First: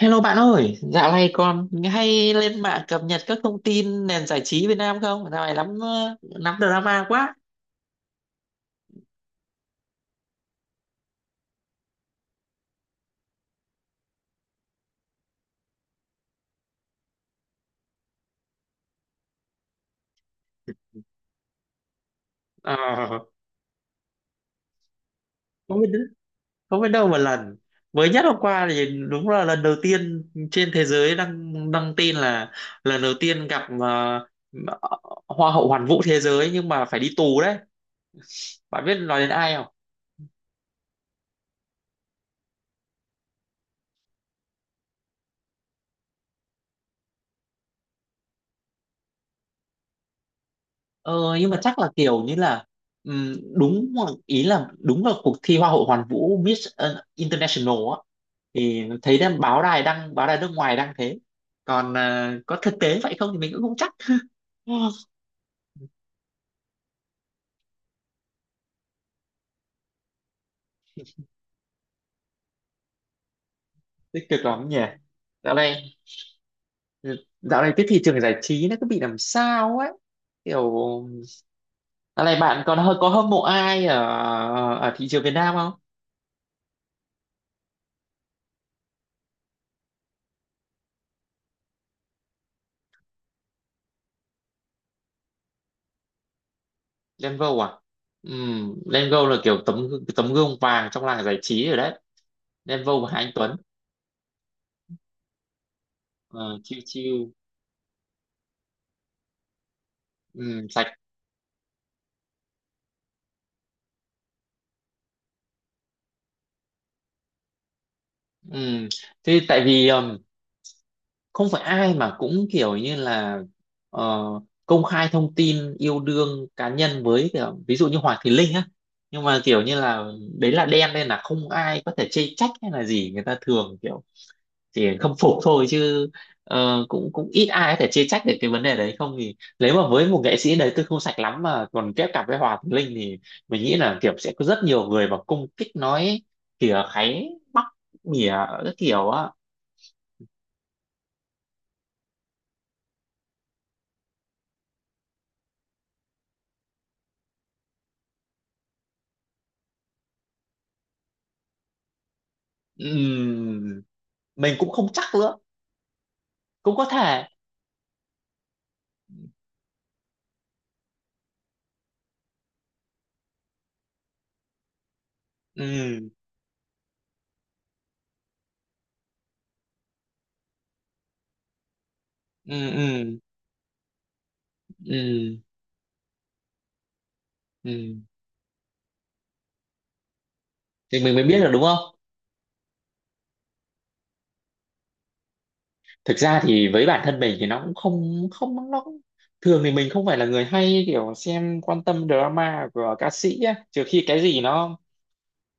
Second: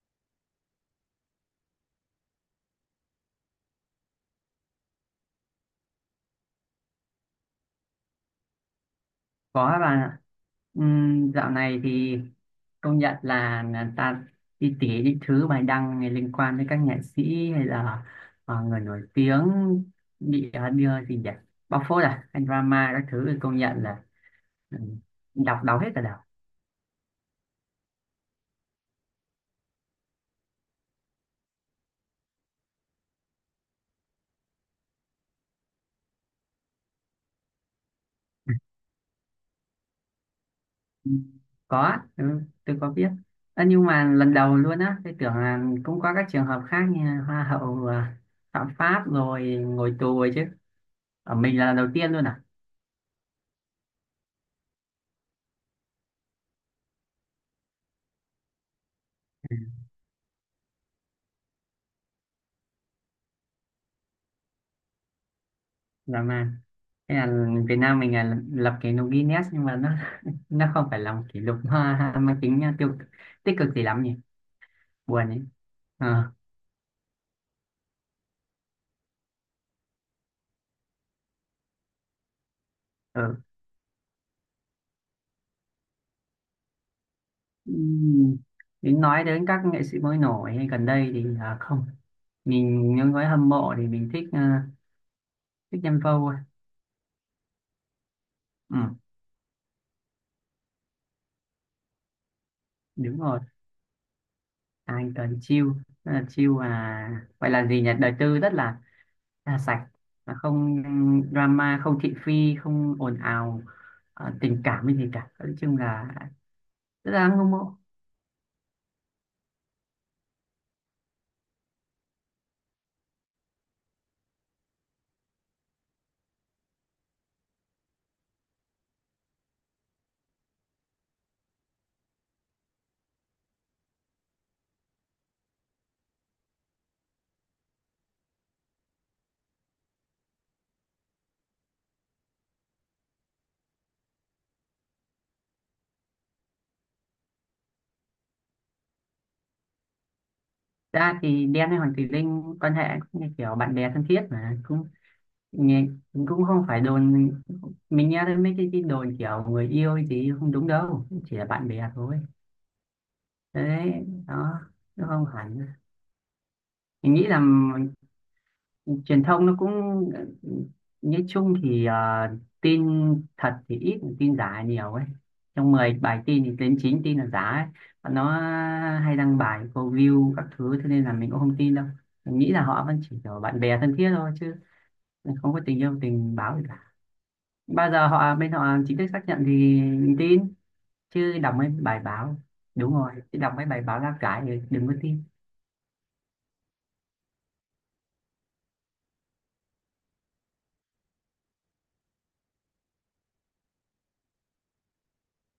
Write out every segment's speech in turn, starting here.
Hello bạn ơi, dạo này còn hay lên mạng cập nhật các thông tin nền giải trí Việt Nam không? Dạo này lắm drama quá. Có các bạn ạ. Dạo này thì công nhận là ta đi tỉ những thứ bài đăng này liên quan đến các nghệ sĩ hay là người nổi tiếng bị đưa gì nhỉ, bóc phốt à hay drama các Ờ, thứ thì công nhận là ừm, đọc đau không biết hết cả đầu. không biết đâu một lần. Mới nhất hôm qua thì đúng là lần đầu tiên trên thế giới đăng đăng tin là lần đầu tiên gặp Hoa hậu Hoàn vũ thế giới nhưng mà phải đi tù đấy. Bạn biết nói đến ai? Ừm, có á, ừ, tôi có biết. Ơ, nhưng mà lần đầu luôn á, tôi tưởng là cũng có các trường hợp khác như hoa hậu phạm pháp rồi ngồi tù rồi chứ. Ở Ờ, nhưng mình mà là lần chắc đầu là tiên kiểu luôn như à? là ý là đúng là cuộc thi Hoa hậu Hoàn vũ Miss International á, thì thấy đang báo đài đăng báo đài nước ngoài đăng thế, còn có thực tế vậy không thì mình cũng không chắc Dạ, mà thế là Việt Nam mình là lập kỷ lục Guinness, nhưng mà nó nó không phải là một kỷ lục ha, mang tính tiêu tích cực gì lắm nhỉ, tích cực lắm nhỉ. buồn ấy. dạo này Ờ, dạo này cái thị trường giải trí nó cứ bị làm sao ấy, kiểu dạo này bạn còn hơi có hâm mộ ừ. ai ở ở thị trường Việt Nam không? Ừm, Đến nói đến các nghệ sĩ mới nổi hay gần đây thì không, mình những với hâm mộ thì mình thích thích Nhân Vô thôi. Lengo à? Ừ, Lengo là kiểu tấm tấm gương vàng trong làng giải trí rồi đấy. Đen Vâu và Hà đúng Anh rồi, Tuấn. anh cần chill. Rất là chill, Ờ, Chill chill. à gọi là gì nhỉ, đời tư rất là sạch, là không Sạch. drama, không thị phi, không ồn ào, tình cảm hay gì cả. Nói chung là thực ra ngưỡng mộ. Ừm, Thế tại vì không phải ai mà cũng kiểu như là ờ, công khai thông tin yêu đương cá nhân với kiểu, ví dụ như Hoàng Thùy Linh á. Nhưng mà kiểu như là đấy là đen nên là không ai có thể chê trách hay là gì, người ta thường kiểu chỉ không phục thôi chứ, cũng cũng ít ai có thể chê trách được cái vấn đề đấy. Không thì nếu mà với một nghệ sĩ đấy tôi không sạch lắm mà còn kết cặp với Hòa Thùy Linh thì mình nghĩ là kiểu sẽ có rất nhiều người mà cung kích nói, kìa kháy, mỉa các kiểu á. Thật ra thì Đen hay Hoàng Thùy Linh quan hệ cũng như kiểu bạn bè thân thiết, mà cũng nghe- cũng không phải đồn. Mình nghe thấy mấy cái đồn kiểu người yêu thì không đúng đâu, chỉ là bạn bè thôi. Ừm, Đấy, mình đó, cũng không chắc nó không nữa, hẳn. cũng có Mình thể. nghĩ là truyền thông nó cũng ờ, nói chung thì tin thật thì ít, tin giả nhiều ấy. Trong 10 Ừm, bài tin thì đến 9 tin là giả ấy. Và nó hay đăng bài câu view các thứ, thế nên là mình cũng không tin đâu. Mình nghĩ là ừm, họ vẫn chỉ ừm, kiểu bạn bè thân thiết thôi, chứ ừm, không có tình yêu tình báo gì cả. Bao ừm, giờ họ bên họ chính thức xác nhận thì mình tin, thì mình mới chứ biết được đọc đúng mấy không. bài báo, đúng rồi, chứ đọc mấy bài báo lá cải thì đừng có tin. Thực ra thì với bản thân mình thì nó cũng không không thường thì mình không phải là người hay kiểu xem quan tâm drama của ca sĩ á, trừ khi cái gì nó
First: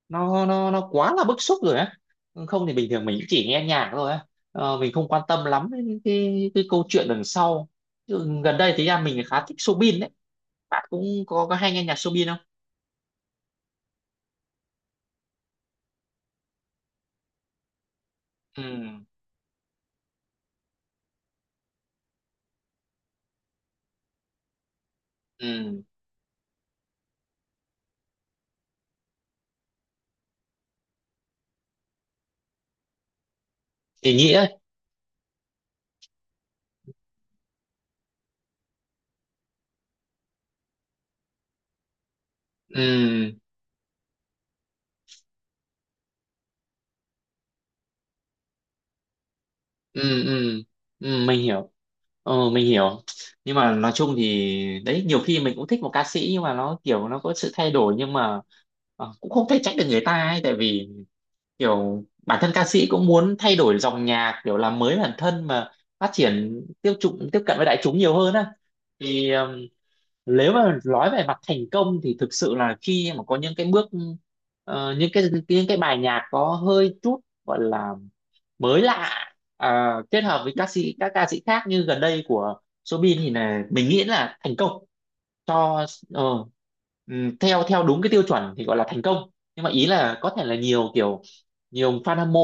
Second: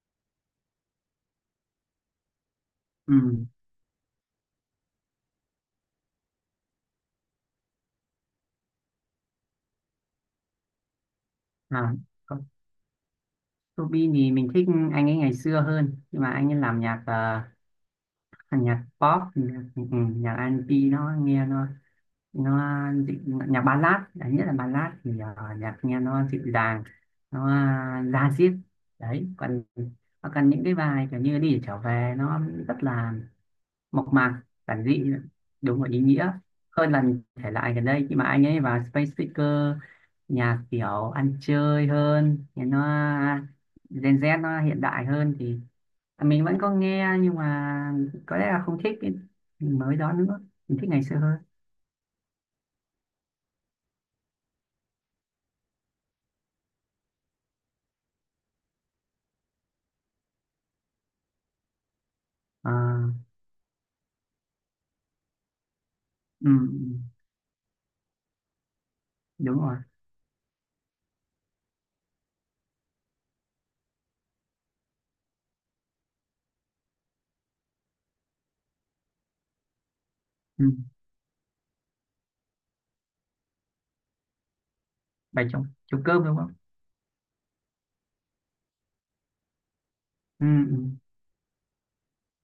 nó nó nó quá là bức xúc rồi á, không thì bình thường mình Ừ, chỉ nghe nhạc thôi á. Mình không quan tâm lắm đến cái câu chuyện đằng sau. Chứ gần đây thì ra mình khá thích Soobin đấy, bạn cũng có hay nghe à, nhạc Soobin không? Ruby thì mình thích anh ấy ngày xưa hơn, nhưng mà anh ấy làm nhạc Ừ, nhạc pop, nhạc, ừ, nhạc R&B nó nghe nó nhạc ballad đấy, nhất là ballad thì nhạc ừ, nghe nó dịu dàng, nó da diết. Đấy còn còn những cái bài kiểu như đi để trở về, nó rất là thì mộc nghĩa mạc, ấy. giản dị, đúng và ý nghĩa hơn là những thể loại gần đây khi mà anh ấy vào space speaker, nhạc kiểu ăn chơi hơn thì nó, Ừ, gen Z nó hiện đại hơn, thì mình vẫn có nghe, nhưng mà có lẽ là không thích cái mới đó ừ, nữa. ừ, Mình thích ngày xưa ừ, hơn. mình hiểu. Mình hiểu. Nhưng mà nói chung thì đấy, nhiều khi mình cũng thích một ca sĩ nhưng mà nó kiểu nó có sự thay đổi, nhưng mà cũng không thể trách được người ta ấy, tại vì kiểu bản thân ca sĩ cũng À, muốn thay đổi dòng nhạc, kiểu làm mới bản thân mà phát ừ, triển tiêu ừ, chuẩn tiếp cận với đại chúng nhiều hơn á. Thì đúng rồi. nếu mà nói về mặt thành công thì thực sự là khi mà có những cái bước những cái bài nhạc có hơi chút gọi là mới lạ, kết hợp với Ừ. ca sĩ các ca sĩ khác như gần đây của Soobin thì là mình nghĩ là thành công. Bài trống Cho trống ờ, cơm đúng không? Theo theo đúng cái tiêu chuẩn thì gọi là thành công. Nhưng mà ý là có thể Ừ, là ừ, nhiều fan hâm mộ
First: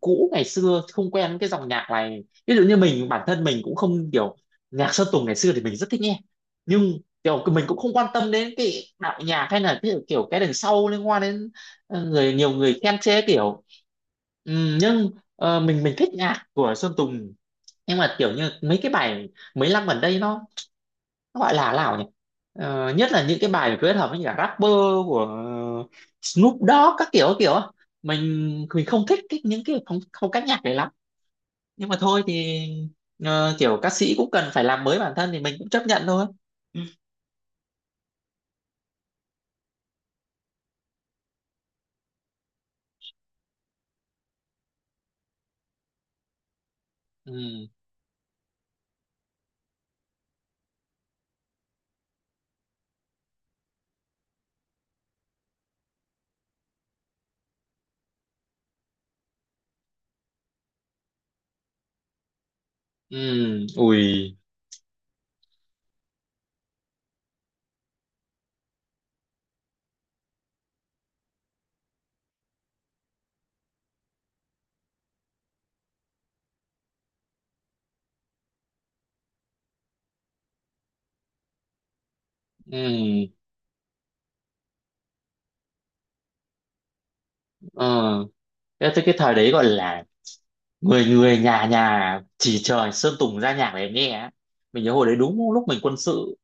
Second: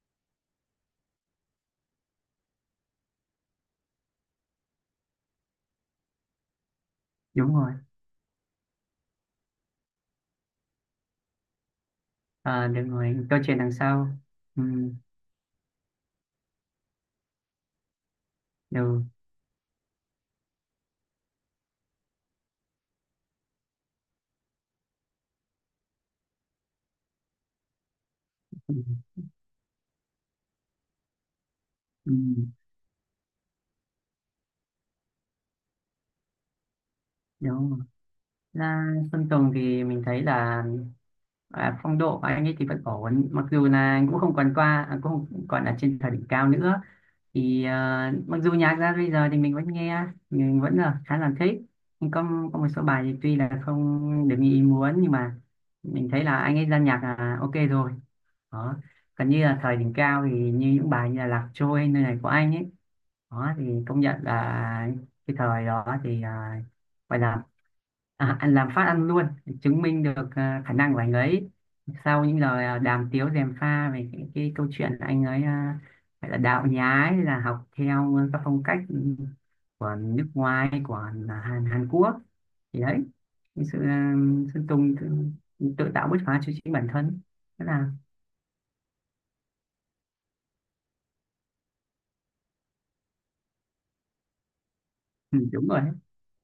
cũ ngày xưa không quen cái dòng nhạc này, ví dụ như mình, bản thân mình cũng không kiểu nhạc Sơn Tùng ngày xưa thì mình rất thích nghe, nhưng kiểu đúng mình rồi. cũng không quan tâm đến cái đạo nhạc hay là cái, kiểu cái đằng sau liên quan đến nhiều À, người được khen chê rồi, câu chuyện kiểu. đằng sau. Ừ, Nhưng mình thích nhạc của Sơn Tùng, nhưng mà kiểu như mấy cái được. bài mấy năm gần đây nó gọi là nào nhỉ. Nhất là những cái bài kết hợp với những cả rapper của Snoop Dogg các kiểu á. mình Ừ, mình không thích cái, những cái phong cách nhạc này lắm, nhưng mà ừ, thôi thì kiểu ca sĩ cũng cần phải làm mới bản thân thì mình cũng chấp nhận thôi. Ừ, đúng rồi. Là Sơn Tùng thì mình thấy là phong độ của anh ấy thì vẫn ổn, mặc dù là anh cũng không còn qua cũng không còn ở trên thời đỉnh cao nữa. Thì mặc dù nhạc ra bây giờ thì mình vẫn nghe, mình vẫn là khá là thích, nhưng có một số bài thì tuy là không được như ý muốn, nhưng mà mình thấy là anh ấy ra nhạc là ok rồi. Đó, còn như là thời đỉnh cao thì như những bài như là Lạc Trôi, nơi này của anh ấy. Đó thì ừ, công ui, nhận là cái thời đó thì gọi là anh làm phát ăn luôn, chứng minh được khả năng của anh ấy sau những lời đàm tiếu dèm pha về cái câu chuyện anh ấy phải là đạo nhái, là học theo các phong cách của nước ngoài, của Hàn Quốc. Thì đấy, ừ. cái sự Sơn Tùng tự tạo bứt phá cho chính bản thân, tức là, Ờ cái, cái cái thời đấy gọi là người người nhà nhà chỉ trời Sơn Tùng ra nhạc để nghe á. Mình nhớ hồi đấy ừ, đúng lúc đúng mình rồi đấy. quân sự,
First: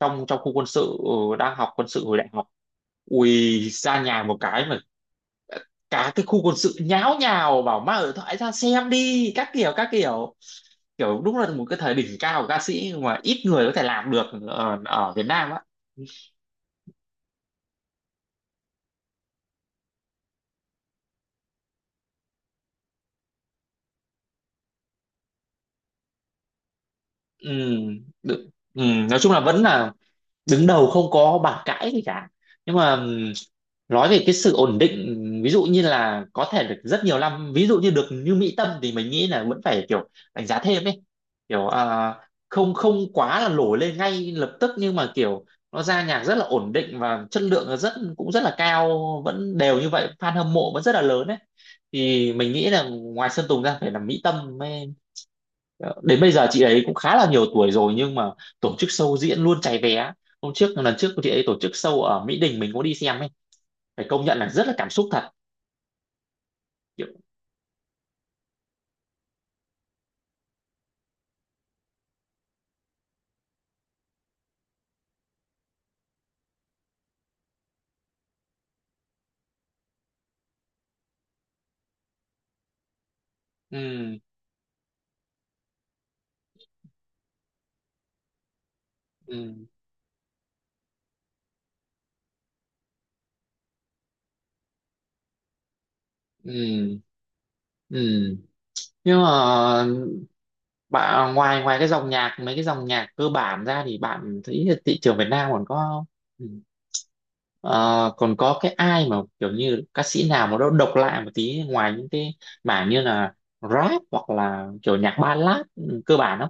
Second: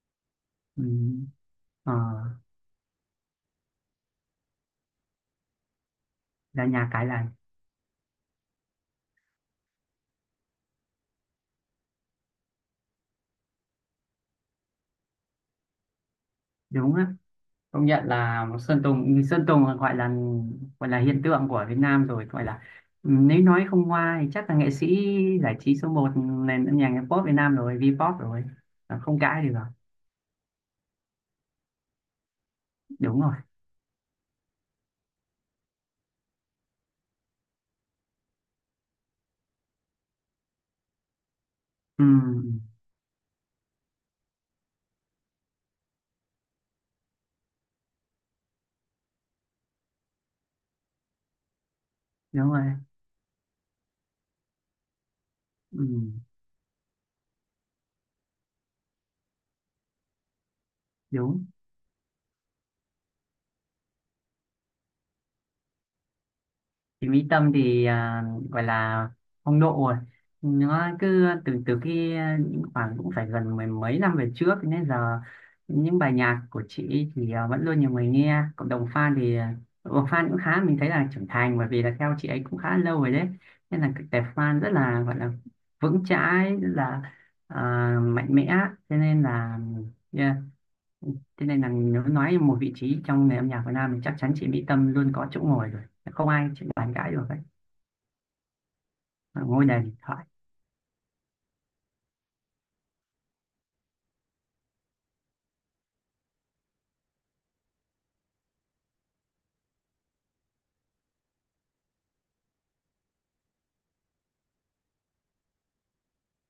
trong trong khu quân Ừ. sự, đang học quân Ờ, sự hồi đại học. Ui, ra nhà một cái mà cả cái khu quân ra sự nhà cái nháo lành. nhào bảo mang điện thoại ra xem đi các kiểu các kiểu. Kiểu đúng là một cái thời đỉnh cao của ca sĩ mà ít người có thể làm được ở Việt Nam á. Đúng á, công nhận là Sơn Tùng, Sơn Tùng gọi là hiện tượng của Việt Nam rồi, gọi là, ừ, nếu nói không hoa thì chắc là nghệ sĩ giải trí số một nền âm nhạc pop Việt Ừ, Nam rồi, V-pop rồi. đự- ừ, Là không nói chung là cãi được vẫn rồi. là đứng đầu không có bàn cãi gì cả. Nhưng mà Đúng rồi. nói về cái sự ổn định, ví dụ như là có thể được rất nhiều năm, ví dụ như được như Mỹ Tâm thì mình nghĩ là vẫn phải kiểu đánh giá thêm ấy. Kiểu Ừ, không không quá là nổi lên ngay lập tức nhưng mà kiểu nó ra nhạc rất là ổn định và chất lượng là cũng rất là cao, vẫn đều như vậy, fan hâm mộ vẫn rất là lớn ấy. Thì mình đúng rồi. nghĩ là ngoài Sơn Tùng ra phải là Mỹ Tâm. Ừ, Đến bây giờ chị ấy cũng khá là nhiều tuổi rồi nhưng mà tổ chức show diễn luôn cháy vé. Hôm trước Lần trước chị ấy đúng. tổ chức show ở Mỹ Đình mình có đi xem ấy. Phải công nhận là rất là cảm xúc thật kiểu. Thì Mỹ Tâm thì gọi là phong độ rồi, nó cứ từ từ khi khoảng cũng phải gần mười mấy năm về trước, nên giờ những bài nhạc của chị ấy thì vẫn luôn nhiều người nghe. Cộng đồng fan thì à, cộng đồng fan cũng khá, mình thấy là trưởng thành, bởi vì là theo chị ấy cũng khá lâu rồi đấy. Nên là cái Ừ, tệp fan rất là gọi là vững chãi, rất là à, mạnh mẽ, cho nên là, ừ, yeah. Thế nên là nếu nói một vị trí trong nền âm nhạc Việt Nam thì chắc chắn chị Mỹ Tâm luôn có chỗ ngồi rồi. Không ai chị bàn ừ, cãi được ấy. ừ. Nhưng mà Là Ngôi đền điện thoại. bạn, ngoài ngoài cái dòng nhạc mấy cái dòng nhạc cơ bản ra thì bạn thấy là thị trường Việt Nam còn có ừ, ờ, còn có cái ai mà kiểu như ca sĩ nào mà nó độc lạ một tí ngoài những cái mảng như là rap hoặc là kiểu nhạc ballad cơ bản không,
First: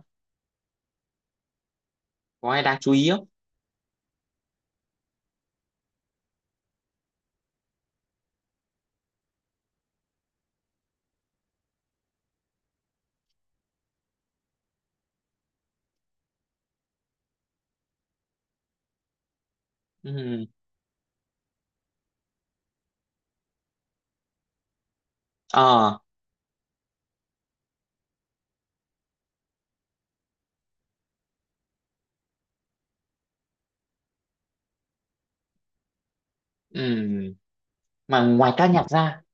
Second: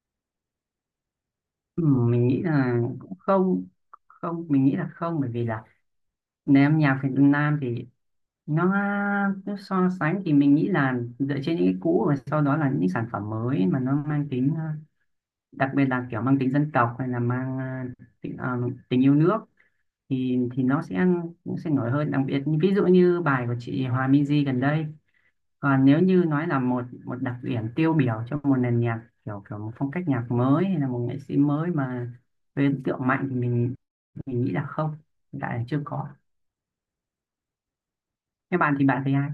Ừ, mình nghĩ có ai là đáng chú ý cũng không? Không, mình nghĩ là không, bởi vì là nền âm nhạc Việt Nam thì nó, nó so sánh thì mình nghĩ là dựa trên những cái cũ và sau đó là những sản phẩm mới mà nó mang tính đặc biệt là kiểu mang tính dân tộc, hay là mang tính, tình yêu nước thì ừ nó sẽ nổi hơn, đặc biệt ví dụ như bài của chị Hòa Minzy gần đây. Còn ờ nếu như nói là một một đặc điểm tiêu biểu cho một nền nhạc kiểu, kiểu một phong cách nhạc mới hay là một nghệ sĩ mới mà gây ấn tượng mạnh thì mình nghĩ là không, hiện tại là chưa có. ừ mà ngoài Các ca bạn nhạc thì bạn thấy ra, ai?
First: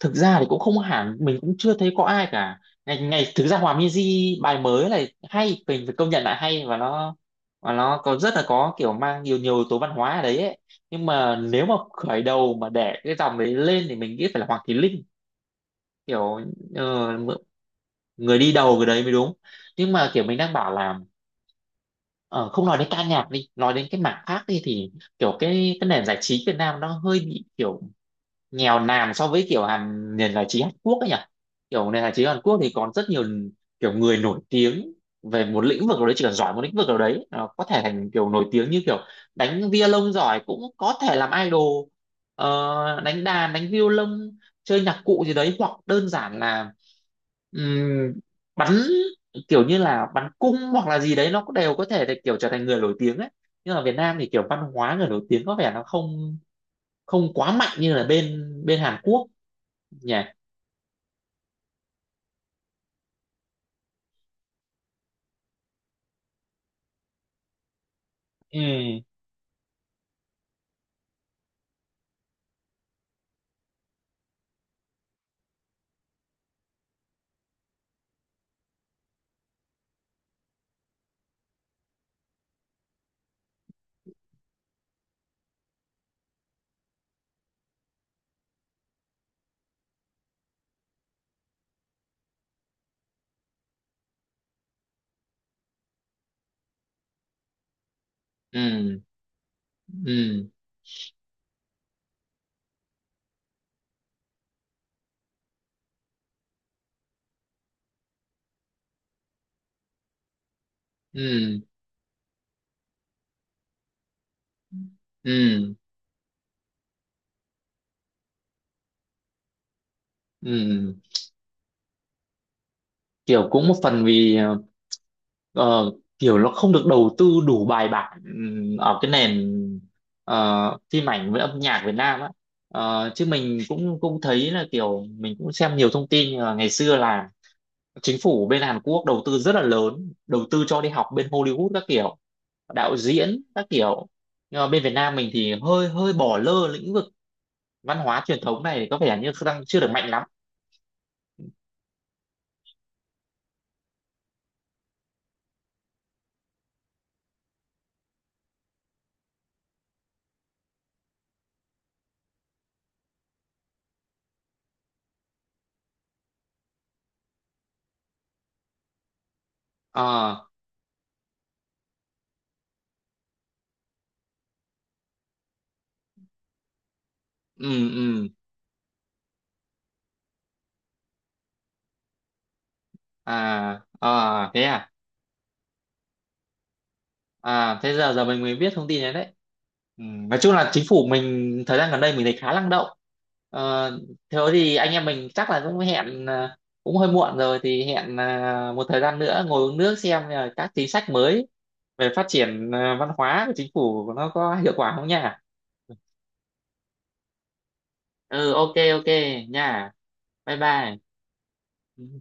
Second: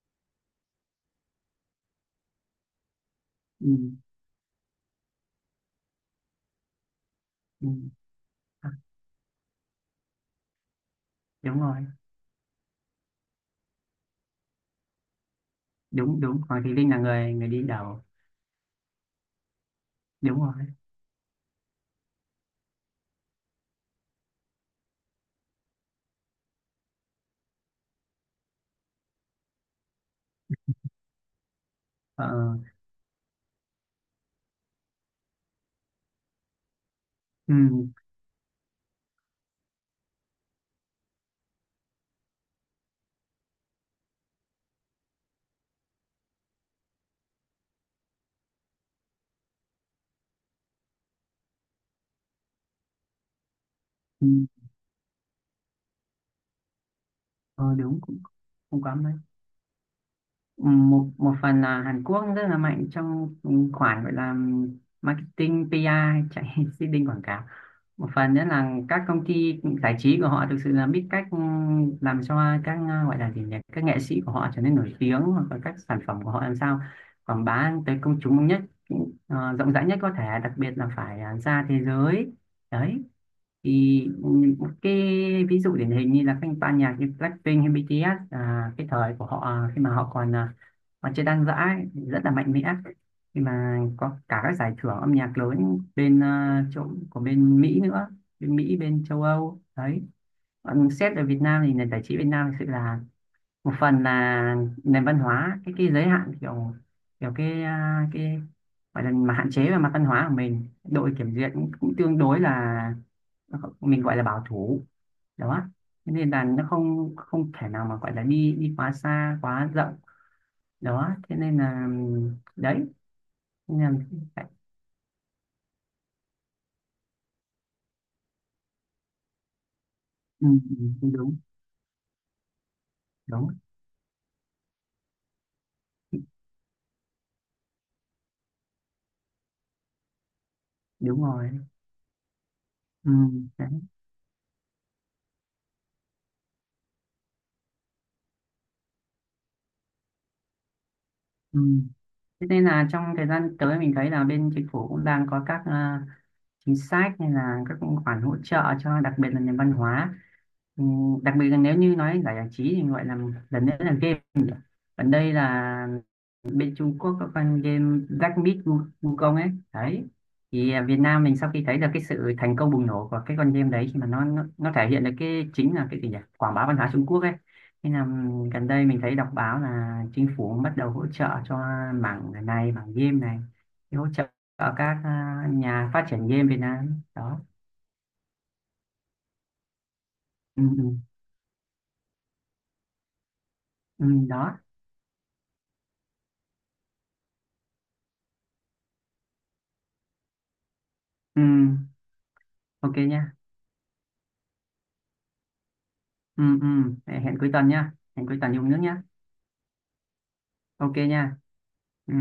thực ra thì cũng không hẳn, mình cũng chưa thấy có ai cả. Ngày ngày thực ra Ừ, Hòa Minzy bài mới này hay, mình phải công nhận là hay. và nó ừ. và nó có rất là À, có kiểu mang nhiều nhiều yếu tố văn hóa ở đấy ấy. Nhưng mà đúng nếu mà rồi, khởi đầu mà để cái dòng đấy lên thì mình nghĩ phải là Hoàng Thùy Linh, đúng kiểu đúng, Hoàng Thùy Linh là ờ, người người đi đầu. người đi đầu cái đấy mới đúng. Nhưng mà kiểu mình Đúng đang rồi. bảo là Ờ, không nói đến ca nhạc đi, nói đến cái mảng khác đi thì kiểu cái nền giải trí Việt Nam nó hơi bị kiểu nghèo nàn so với kiểu nền giải trí Hàn Quốc ấy nhỉ. Kiểu nền giải trí Ờ, Hàn Quốc thì còn rất nhiều kiểu người nổi tiếng về một lĩnh vực nào đấy, chỉ cần giỏi một lĩnh vực nào đấy nó ừ, có thể thành kiểu nổi tiếng, như kiểu đánh violon giỏi cũng có thể làm idol. Đánh đàn đánh violon chơi nhạc cụ gì đấy, hoặc đơn giản là Ừm, bắn kiểu như là bắn cung hoặc là gì đấy nó cũng đều có thể để kiểu trở thành người nổi tiếng ấy. Nhưng mà Việt Nam ừ, thì kiểu văn hóa người nổi tiếng có vẻ nó không không quá ờ, mạnh như đúng, là cũng bên bên không quá Hàn mấy. Quốc nhỉ. Một Một phần là Hàn Quốc rất là mạnh trong khoản gọi là marketing PR, chạy seeding quảng cáo. Một phần nữa là Ừ, các công ty giải trí của họ thực sự là biết cách làm cho các gọi là gì nhỉ, các nghệ sĩ của họ trở nên nổi tiếng, hoặc là các sản phẩm của họ làm sao quảng bá tới công chúng nhất, rộng rãi nhất có thể, đặc biệt là phải ra thế giới. Đấy thì một cái ví dụ điển hình như là các ban nhạc như Blackpink hay BTS, à, cái thời của họ khi mà họ còn còn chơi Đan Giã ấy, thì rất là mạnh mẽ khi mà có cả các giải thưởng âm nhạc lớn bên chỗ của bên Mỹ nữa, bên Mỹ, ừ, bên châu Âu đấy. ừ, Còn xét ở Việt Nam thì nền giải trí Việt Nam thực sự là một phần là nền văn hóa, cái giới hạn kiểu, kiểu cái cái gọi là mà hạn chế về mặt văn hóa của mình, đội kiểm duyệt ừ, cũng tương đối là mình gọi là bảo thủ. Đó, ừ, thế nên là nó không không thể nào mà gọi là đi đi quá xa, quá rộng. ừ, Đó, thế nên là, đấy, kiểu cũng một thế nên là phần vì phải- ờ, kiểu nó không được đầu tư đủ bài bản, ở cái nền ừ, phim ừ, ảnh đúng với âm nhạc Việt Nam á. Chứ đúng mình cũng cũng thấy là kiểu mình cũng xem nhiều thông tin, ngày xưa là chính phủ bên Hàn Quốc đầu tư rất là lớn, đầu tư cho đi học đúng bên rồi. Hollywood các kiểu, đạo Ừ, diễn các đấy. kiểu. Nhưng mà bên Việt Nam mình thì hơi hơi bỏ lơ lĩnh vực văn hóa truyền thống này, có vẻ như đang chưa được mạnh lắm. Ừ. Thế nên là trong thời gian tới mình thấy là bên chính phủ cũng đang có các chính sách, hay là các khoản hỗ trợ cho đặc biệt là nền văn hóa. Ừ, đặc biệt là nếu như nói giải giải trí thì gọi là lần nữa là game nhỉ? Còn đây là bên Trung Quốc có con game Black Myth Wukong ấy đấy. Ờ, Thì à, Việt Nam mình sau khi thấy được cái sự thành công bùng nổ của cái con game đấy, khi mà nó thể hiện được cái chính là cái gì nhỉ, quảng bá văn hóa Trung Quốc ấy. ừ, Nên là ừ, gần đây mình thấy đọc báo là chính phủ bắt đầu hỗ trợ cho mảng này, mảng game này. à, Thì hỗ trợ à, thế ở à. các nhà phát triển game Việt Nam đó. À, thế giờ giờ mình mới biết thông tin này đấy. Ừ, nói chung Ừ, là chính ừ, phủ mình thời gian gần đây mình thấy khá năng động. ờ, ừ, Thế đó, thì anh em mình chắc là cũng hẹn, cũng hơi muộn rồi thì hẹn một thời gian nữa ngồi uống nước xem là các chính sách ừ, mới về phát triển ok văn nha. hóa của chính phủ nó có hiệu quả không nha. Ừ, ừ. Hẹn cuối tuần nha, hẹn cuối Ừ, tuần dùng ok, nước nhá. ok, nha, bye Ok bye. nha. Ừ.